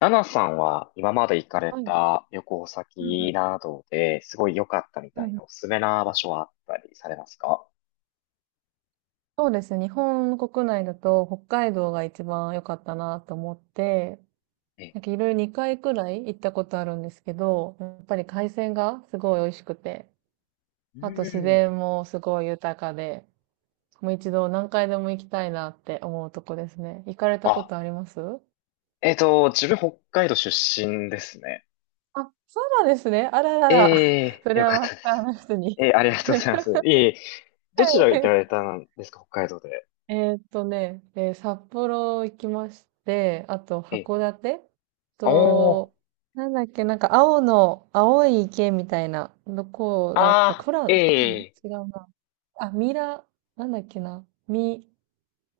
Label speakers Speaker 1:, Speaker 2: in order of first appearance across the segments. Speaker 1: ナナさんは今まで行かれ
Speaker 2: はい。
Speaker 1: た旅行
Speaker 2: うんう
Speaker 1: 先
Speaker 2: ん。
Speaker 1: などですごい良かったみ
Speaker 2: う
Speaker 1: た
Speaker 2: ん
Speaker 1: い
Speaker 2: うん。
Speaker 1: なおすすめな場所はあったりされますか？
Speaker 2: そうですね。日本国内だと北海道が一番良かったなと思って、
Speaker 1: え、
Speaker 2: なんかいろいろ2回くらい行ったことあるんですけど、やっぱり海鮮がすごい美味しくて、
Speaker 1: う
Speaker 2: あと自
Speaker 1: ん。
Speaker 2: 然もすごい豊かで、もう一度何回でも行きたいなって思うとこですね。行かれたこ
Speaker 1: あ、
Speaker 2: とあります？
Speaker 1: 自分北海道出身ですね。
Speaker 2: あ、そうなんですね。あららら。
Speaker 1: え
Speaker 2: そ
Speaker 1: え、
Speaker 2: れ
Speaker 1: よ
Speaker 2: は
Speaker 1: かっ
Speaker 2: マ
Speaker 1: た
Speaker 2: ス
Speaker 1: で
Speaker 2: ター
Speaker 1: す。
Speaker 2: の人
Speaker 1: え
Speaker 2: に。
Speaker 1: え、ありがとうございま す。いえいえ、
Speaker 2: は
Speaker 1: どちら行かれ
Speaker 2: い。
Speaker 1: たんですか、北海道で。
Speaker 2: えーっとね、えー札幌行きまして、あと
Speaker 1: ええ、
Speaker 2: 函館
Speaker 1: おー、
Speaker 2: と、なんだっけ、なんか青い池みたいな、どこだった富良
Speaker 1: あー、
Speaker 2: 野、富良
Speaker 1: ええ、
Speaker 2: 野違うな。あ、ミラ、なんだっけな。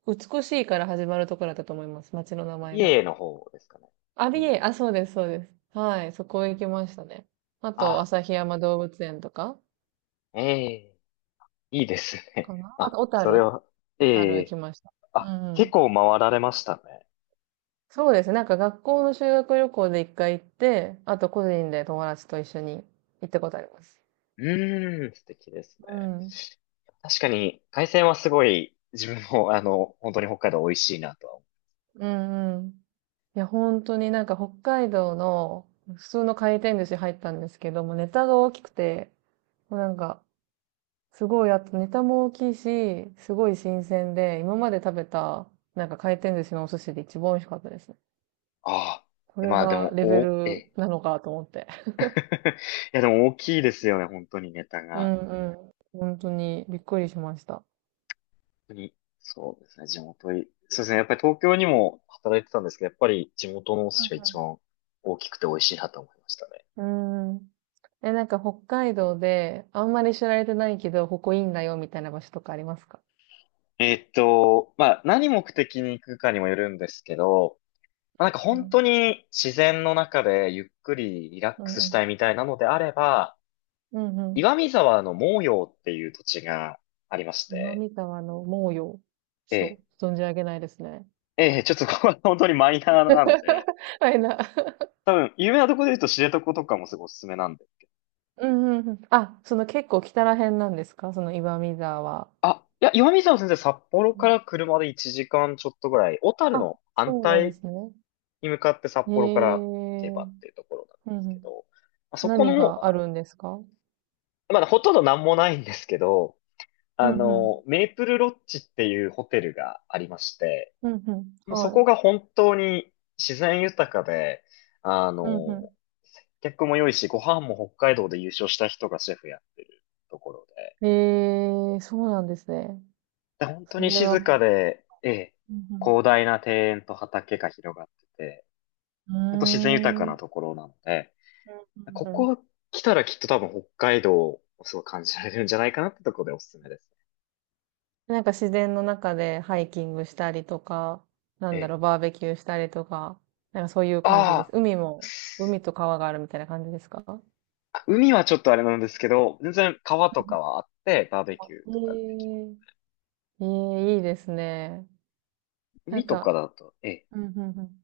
Speaker 2: 美しいから始まるところだったと思います。町の名前が。
Speaker 1: 美瑛の方ですかね。
Speaker 2: ア
Speaker 1: い
Speaker 2: ビエイ、あ、
Speaker 1: い、
Speaker 2: そうです、そうです。はい、そこ行きましたね。あと、
Speaker 1: あ、
Speaker 2: 旭山動物園とか
Speaker 1: ええ、いいですね。
Speaker 2: かな。あと、
Speaker 1: あ、
Speaker 2: 小
Speaker 1: それ
Speaker 2: 樽
Speaker 1: は、え
Speaker 2: 行き
Speaker 1: え、
Speaker 2: ました。う
Speaker 1: あ、
Speaker 2: んう
Speaker 1: 結
Speaker 2: ん。
Speaker 1: 構回られましたね。
Speaker 2: そうですね。なんか学校の修学旅行で1回行って、あと個人で友達と一緒に行ったことあります。
Speaker 1: うーん、素敵です
Speaker 2: う
Speaker 1: ね。
Speaker 2: ん。
Speaker 1: 確かに、海鮮はすごい、自分も、本当に北海道美味しいなとは思う。
Speaker 2: うんうん。いや、本当になんか北海道の普通の回転寿司入ったんですけども、ネタが大きくて、もうなんか、すごい、あとネタも大きいし、すごい新鮮で、今まで食べた、なんか回転寿司のお寿司で一番美味しかったですね。
Speaker 1: ああ。
Speaker 2: こ
Speaker 1: いや
Speaker 2: れ
Speaker 1: まあで
Speaker 2: が
Speaker 1: も、
Speaker 2: レベ
Speaker 1: お、え
Speaker 2: ル
Speaker 1: え、
Speaker 2: なのかと思って。
Speaker 1: いやでも大きいですよね、本当にネタ
Speaker 2: う
Speaker 1: が。
Speaker 2: んうん。本当にびっくりしました。
Speaker 1: 本当に、そうですね、地元い、そうですね、やっぱり東京にも働いてたんですけど、やっぱり地元のお寿
Speaker 2: う
Speaker 1: 司が
Speaker 2: うん、
Speaker 1: 一
Speaker 2: ん。
Speaker 1: 番大きくて美味しいなと思いましたね。
Speaker 2: うーん。え、なんか北海道で、あんまり知られてないけど、ここいいんだよ、みたいな場所とかありますか？
Speaker 1: まあ何目的に行くかにもよるんですけど、まあなんか
Speaker 2: う
Speaker 1: 本当
Speaker 2: ん。
Speaker 1: に自然の中でゆっくりリラッ
Speaker 2: う
Speaker 1: ク
Speaker 2: ん
Speaker 1: ス
Speaker 2: う
Speaker 1: し
Speaker 2: ん。
Speaker 1: たいみたいなのであれば、
Speaker 2: うんうん。
Speaker 1: 岩見沢の毛陽っていう土地がありまし
Speaker 2: 今
Speaker 1: て、
Speaker 2: 見たわの猛陽。
Speaker 1: え
Speaker 2: ちょ
Speaker 1: え、
Speaker 2: っと、存じ上げないですね。
Speaker 1: ええ、ちょっとここは本当にマイナーなので、
Speaker 2: はいな。
Speaker 1: 多分有名なところで言うと知床とかもすごいおすすめなんですけど。
Speaker 2: うんうんうん。あ、その結構北ら辺なんですか？その岩見沢は。
Speaker 1: あ、いや、岩見沢先生札幌
Speaker 2: う
Speaker 1: か
Speaker 2: ん。
Speaker 1: ら車で1時間ちょっとぐらい、小樽
Speaker 2: あ、
Speaker 1: の反
Speaker 2: そうなん
Speaker 1: 対
Speaker 2: ですね。
Speaker 1: に向かって札
Speaker 2: へ
Speaker 1: 幌から行け
Speaker 2: え。う
Speaker 1: ばっ
Speaker 2: ん
Speaker 1: ていうところなん
Speaker 2: う
Speaker 1: ですけ
Speaker 2: ん。
Speaker 1: ど、まあそこ
Speaker 2: 何
Speaker 1: の、
Speaker 2: があるんですか？
Speaker 1: まだほとんどなんもないんですけど、
Speaker 2: うん
Speaker 1: あ
Speaker 2: うん。
Speaker 1: の、メープルロッジっていうホテルがありまして、
Speaker 2: うんうん。
Speaker 1: もうそ
Speaker 2: は
Speaker 1: こが
Speaker 2: い。
Speaker 1: 本当に自然豊かで、あ
Speaker 2: うんう
Speaker 1: の、客も良いし、ご飯も北海道で優勝した人がシェフやってるところで、
Speaker 2: ん。へえ、そうなんですね。
Speaker 1: で本当
Speaker 2: そ
Speaker 1: に
Speaker 2: れは
Speaker 1: 静か
Speaker 2: も
Speaker 1: で、ええ、
Speaker 2: う、うん
Speaker 1: 広大な庭園と畑が広がってて、
Speaker 2: う
Speaker 1: 本当自然豊
Speaker 2: ん、
Speaker 1: か
Speaker 2: うーん、う
Speaker 1: な
Speaker 2: ん
Speaker 1: ところなので、こ
Speaker 2: うんうん。
Speaker 1: こ来たらきっと多分北海道をすごい感じられるんじゃないかなってところでおすすめですね。
Speaker 2: なんか自然の中でハイキングしたりとか、な
Speaker 1: え
Speaker 2: んだ
Speaker 1: え、
Speaker 2: ろう、バーベキューしたりとか、なんかそういう感じ
Speaker 1: あ
Speaker 2: です。
Speaker 1: あ、
Speaker 2: 海も、海と川があるみたいな感じですか？う
Speaker 1: あ、海はちょっとあれなんですけど、全然川とか
Speaker 2: ん
Speaker 1: はあって、バーベキュー
Speaker 2: う
Speaker 1: とかできま
Speaker 2: んう
Speaker 1: す。
Speaker 2: ん。ええ、ええ、いいですね。な
Speaker 1: 海
Speaker 2: ん
Speaker 1: とか
Speaker 2: か、
Speaker 1: だと、ええ、
Speaker 2: うんうんうん。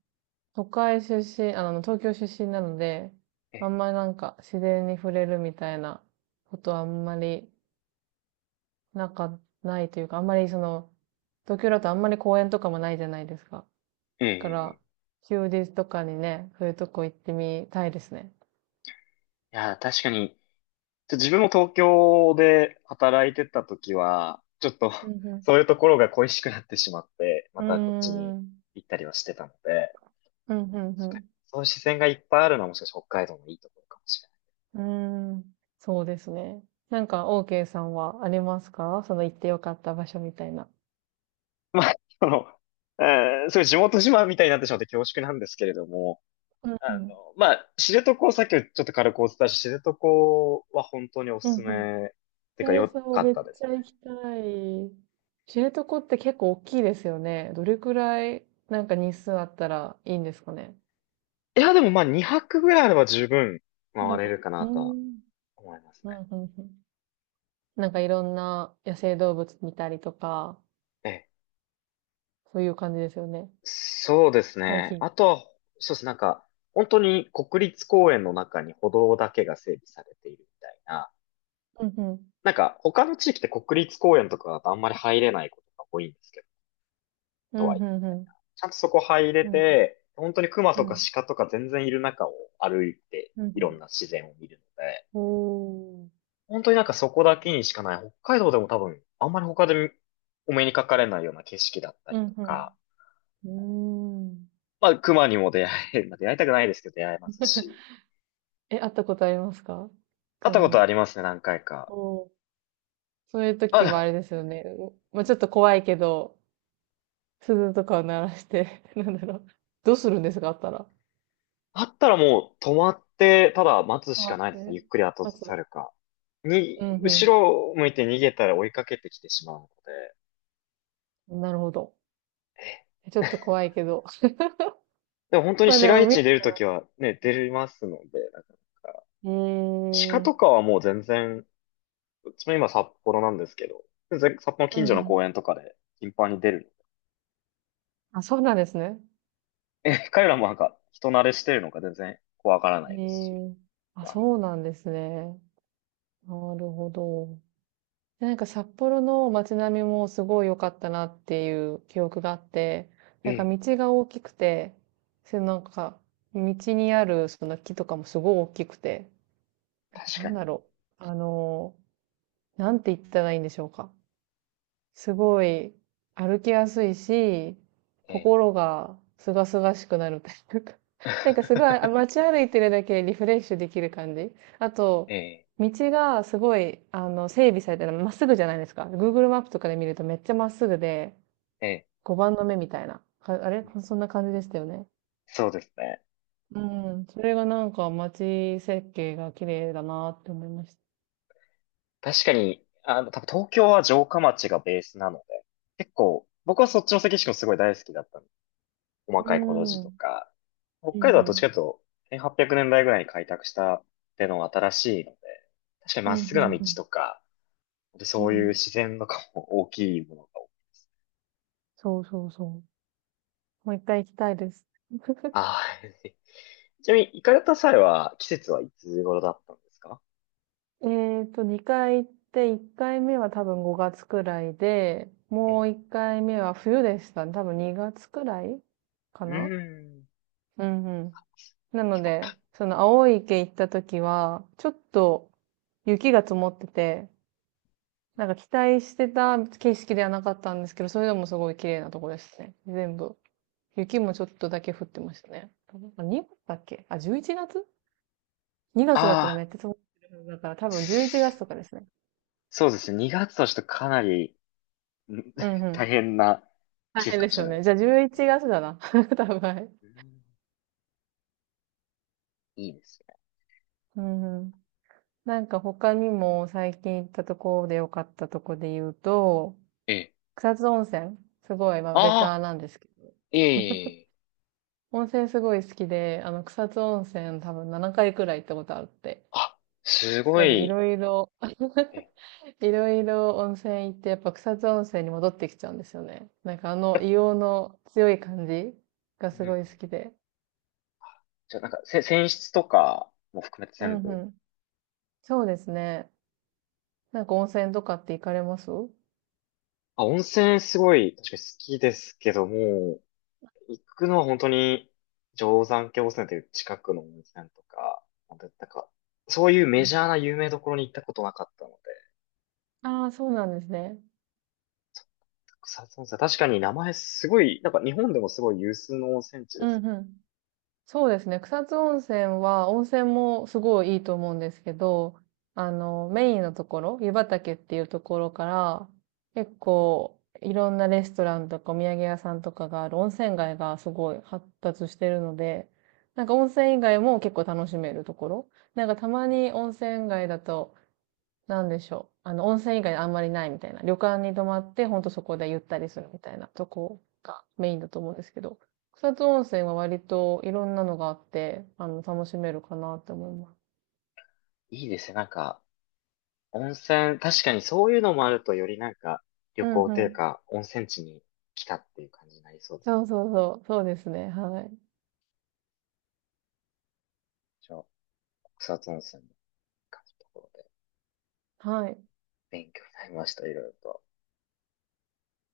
Speaker 2: 都会出身、あの、東京出身なので、
Speaker 1: え
Speaker 2: あ
Speaker 1: え、
Speaker 2: んまりなんか自然に触れるみたいなことはあんまりなんか、ないというか、あんまりその、東京だとあんまり公園とかもないじゃないですか。
Speaker 1: え
Speaker 2: だから、
Speaker 1: え、ええ、
Speaker 2: 休日とかにね、そういうとこ行ってみたいですね。
Speaker 1: いや、確かに、自分も東京で働いてた時は、ちょっと
Speaker 2: うん
Speaker 1: そういうところが恋しくなってしまって、ま
Speaker 2: う
Speaker 1: たこっちに
Speaker 2: ん。うーん。
Speaker 1: 行ったりはしてたので、
Speaker 2: うん、う
Speaker 1: 確かに
Speaker 2: ん、
Speaker 1: そういう視線がいっぱいあるのはもしかして北海道のいいところかもしれ
Speaker 2: うん。うーん。そうですね。なんか、OK さんはありますか？その行ってよかった場所みたいな。
Speaker 1: ない。まあ、その、そういう地元島みたいになってしまって恐縮なんですけれども、
Speaker 2: うんう
Speaker 1: あ
Speaker 2: ん。
Speaker 1: の、まあ、知床、さっきちょっと軽くお伝えした知床は本当にお
Speaker 2: う
Speaker 1: すす
Speaker 2: ん
Speaker 1: め、て
Speaker 2: うん。
Speaker 1: か
Speaker 2: えー、
Speaker 1: 良
Speaker 2: そう、
Speaker 1: かっ
Speaker 2: めっ
Speaker 1: たで
Speaker 2: ち
Speaker 1: す
Speaker 2: ゃ行きたい。知床って結構大きいですよね。どれくらい、なんか日数あったらいいんですかね。
Speaker 1: ね。いや、でもまあ2泊ぐらいあれば十分
Speaker 2: な
Speaker 1: 回
Speaker 2: ん
Speaker 1: れ
Speaker 2: か、
Speaker 1: るか
Speaker 2: う
Speaker 1: な
Speaker 2: ー
Speaker 1: とは
Speaker 2: ん。
Speaker 1: 思います
Speaker 2: う
Speaker 1: ね。
Speaker 2: ん、うん、うん。なんかいろんな野生動物見たりとか、
Speaker 1: ええ、
Speaker 2: そういう感じですよね。
Speaker 1: そうです
Speaker 2: ハイ
Speaker 1: ね。
Speaker 2: キン
Speaker 1: あとは、そうですね。なんか、本当に国立公園の中に歩道だけが整備されているみたいな。
Speaker 2: グ。うん、うん。
Speaker 1: なんか、他の地域って国立公園とかだとあんまり入れないことが多いんですけど、
Speaker 2: う
Speaker 1: と
Speaker 2: ん、う
Speaker 1: はいえ。
Speaker 2: ん、うん。
Speaker 1: ちゃんとそこ入れ
Speaker 2: うん、
Speaker 1: て、本当に熊
Speaker 2: う
Speaker 1: とか
Speaker 2: ん。
Speaker 1: 鹿とか全然いる中を歩いて、
Speaker 2: うん、う
Speaker 1: い
Speaker 2: ん。
Speaker 1: ろんな自然を見るので、
Speaker 2: おー。
Speaker 1: 本当になんかそこだけにしかない、北海道でも多分、あんまり他でお目にかかれないような景色だった
Speaker 2: う
Speaker 1: り
Speaker 2: ん、
Speaker 1: と
Speaker 2: う
Speaker 1: か、
Speaker 2: ん。うーん。
Speaker 1: まあ、熊にも出会え、まあ、出会いたくないですけど出会えますし、
Speaker 2: え、会ったことありますか？
Speaker 1: 会った
Speaker 2: 熊
Speaker 1: こと
Speaker 2: に。
Speaker 1: ありますね、何回か。
Speaker 2: おー。そういう時は
Speaker 1: あ、
Speaker 2: あれですよね。まあ、ちょっと怖いけど、鈴とかを鳴らして、なんだろう。どうするんですかあったら？
Speaker 1: あったらもう止まって、ただ待つしか
Speaker 2: 待
Speaker 1: な
Speaker 2: っ
Speaker 1: いですね、ゆ
Speaker 2: て。
Speaker 1: っくり後ず
Speaker 2: 待
Speaker 1: さる
Speaker 2: つ。
Speaker 1: か。
Speaker 2: うん、うん。
Speaker 1: 後ろを向いて逃げたら追いかけてきてしまうので、
Speaker 2: うんなるほど。
Speaker 1: え
Speaker 2: ちょっと怖いけど。
Speaker 1: でも本当に
Speaker 2: まあ
Speaker 1: 市
Speaker 2: でも
Speaker 1: 街地に出るときはね、出れますので、なかなか。
Speaker 2: ええ、
Speaker 1: 鹿
Speaker 2: う
Speaker 1: と
Speaker 2: ん
Speaker 1: かはもう全然、うちも今札幌なんですけど、全然札幌の
Speaker 2: う
Speaker 1: 近所の
Speaker 2: ん。
Speaker 1: 公園とかで頻繁に出る。
Speaker 2: あ、そうなんですね。
Speaker 1: え、彼らもなんか人慣れしてるのか全然怖がらない
Speaker 2: え
Speaker 1: ですし。
Speaker 2: え、あ、
Speaker 1: あの
Speaker 2: そうなんですね。なるほど。でなんか札幌の街並みもすごい良かったなっていう記憶があって、
Speaker 1: え
Speaker 2: なんか
Speaker 1: え、
Speaker 2: 道が大きくて、それなんか道にあるその木とかもすごい大きくて、なんか
Speaker 1: 確
Speaker 2: な
Speaker 1: か
Speaker 2: んだ
Speaker 1: に。
Speaker 2: ろう。あの、なんて言ったらいいんでしょうか。すごい歩きやすいし、
Speaker 1: ええ、
Speaker 2: 心がすがすがしくなるというか、なんかすごいあ 街歩いてるだけでリフレッシュできる感じ。あ
Speaker 1: え
Speaker 2: と、
Speaker 1: え、
Speaker 2: 道がすごい、あの、整備されてる、まっすぐじゃないですか。Google マップとかで見るとめっちゃまっすぐで、
Speaker 1: ええ、
Speaker 2: 5番の目みたいな。かあれそんな感じでしたよね。
Speaker 1: そうですね。
Speaker 2: うん。それがなんか街設計が綺麗だなって思いました。
Speaker 1: 確かに、あの、多分東京は城下町がベースなので、結構、僕はそっちの関市もすごい大好きだったんです、細
Speaker 2: う
Speaker 1: かいコロジ
Speaker 2: ん。う
Speaker 1: と
Speaker 2: ん
Speaker 1: か、北
Speaker 2: う
Speaker 1: 海道はどっちかとい
Speaker 2: ん。
Speaker 1: うと、1800年代ぐらいに開拓したってのが新しいので、確かに
Speaker 2: う
Speaker 1: まっ
Speaker 2: ん
Speaker 1: す
Speaker 2: う
Speaker 1: ぐな道
Speaker 2: ん
Speaker 1: とか、
Speaker 2: う
Speaker 1: そ
Speaker 2: ん。
Speaker 1: う
Speaker 2: う
Speaker 1: いう
Speaker 2: ん。
Speaker 1: 自然とかも大きいものが多いです。
Speaker 2: そうそうそう。もう1回行きたいです。
Speaker 1: ああ、ちなみに行かれた際は季節はいつ頃だったんですか？
Speaker 2: えっと、2回行って、1回目は多分5月くらいで、
Speaker 1: え
Speaker 2: も
Speaker 1: え、
Speaker 2: う1回目は冬でしたね。多分2月くらいか
Speaker 1: う
Speaker 2: な。
Speaker 1: ーん。
Speaker 2: うんうん。なの
Speaker 1: 結構
Speaker 2: で、
Speaker 1: た
Speaker 2: その青い池行った時は、ちょっと雪が積もってて、なんか期待してた景色ではなかったんですけど、それでもすごい綺麗なとこでしたね。全部。雪もちょっとだけ降ってましたね。なんか2月だっけ？あ、11月。2月だったらめ
Speaker 1: あ
Speaker 2: っちゃ積もってるはずだから多
Speaker 1: あ、
Speaker 2: 分11月とかですね。
Speaker 1: そうですね。2月としてかなりん
Speaker 2: うんう
Speaker 1: 大
Speaker 2: ん。
Speaker 1: 変な
Speaker 2: 大
Speaker 1: 季節
Speaker 2: 変
Speaker 1: か
Speaker 2: で
Speaker 1: も
Speaker 2: す
Speaker 1: しれ
Speaker 2: よ
Speaker 1: ない
Speaker 2: ね。
Speaker 1: で
Speaker 2: じゃ
Speaker 1: す
Speaker 2: あ
Speaker 1: ね。
Speaker 2: 11
Speaker 1: ええ、
Speaker 2: 月だな。多分、はい。
Speaker 1: うん、いいですね。
Speaker 2: うんうん。なんか他にも最近行ったところで良かったとこで言うと、
Speaker 1: ええ。
Speaker 2: 草津温泉。すごい、まあベター
Speaker 1: あ、
Speaker 2: なんですけど。
Speaker 1: いえいえいえ。
Speaker 2: 温泉すごい好きで、あの草津温泉多分7回くらい行ったことあって。
Speaker 1: あ、すご
Speaker 2: やっぱりい
Speaker 1: い。
Speaker 2: ろいろ
Speaker 1: え、
Speaker 2: いろいろ温泉行って、やっぱ草津温泉に戻ってきちゃうんですよね。なんかあ
Speaker 1: や
Speaker 2: の
Speaker 1: っ
Speaker 2: 硫黄の強い感じが
Speaker 1: うん
Speaker 2: す
Speaker 1: う
Speaker 2: ご
Speaker 1: ん、
Speaker 2: い好きで。
Speaker 1: じゃあなんか、泉質とかも含めて
Speaker 2: う
Speaker 1: 全
Speaker 2: ん
Speaker 1: 部。
Speaker 2: うん。そうですね。なんか温泉とかって行かれます？うん
Speaker 1: あ、温泉すごい、確かに好きですけども、行くのは本当に、定山渓温泉という近くの温泉とか、なんかそういう
Speaker 2: う
Speaker 1: メジ
Speaker 2: ん。
Speaker 1: ャーな有名どころに行ったことなかったので、
Speaker 2: ああ、そうなんですね。
Speaker 1: 草津温泉、確かに名前すごい、なんか日本でもすごい有数の温泉地で
Speaker 2: う
Speaker 1: す。
Speaker 2: んうん。そうですね。草津温泉は、温泉もすごいいいと思うんですけど、あの、メインのところ、湯畑っていうところから、結構、いろんなレストランとかお土産屋さんとかがある温泉街がすごい発達してるので、なんか温泉以外も結構楽しめるところ。なんかたまに温泉街だと、なんでしょう。あの、温泉以外あんまりないみたいな。旅館に泊まって、ほんとそこでゆったりするみたいなとこがメインだと思うんですけど、草津温泉は割といろんなのがあって、あの、楽しめるかなって思います。
Speaker 1: いいですね、なんか。温泉、確かにそういうのもあるとよりなんか旅
Speaker 2: うん
Speaker 1: 行
Speaker 2: う
Speaker 1: という
Speaker 2: ん。
Speaker 1: か温泉地に来たっていう感じになりそうです。
Speaker 2: そうそうそう。そうですね。はい。
Speaker 1: じゃあ、草津温泉の感じのところで
Speaker 2: はい。
Speaker 1: 勉強になりました、いろいろと。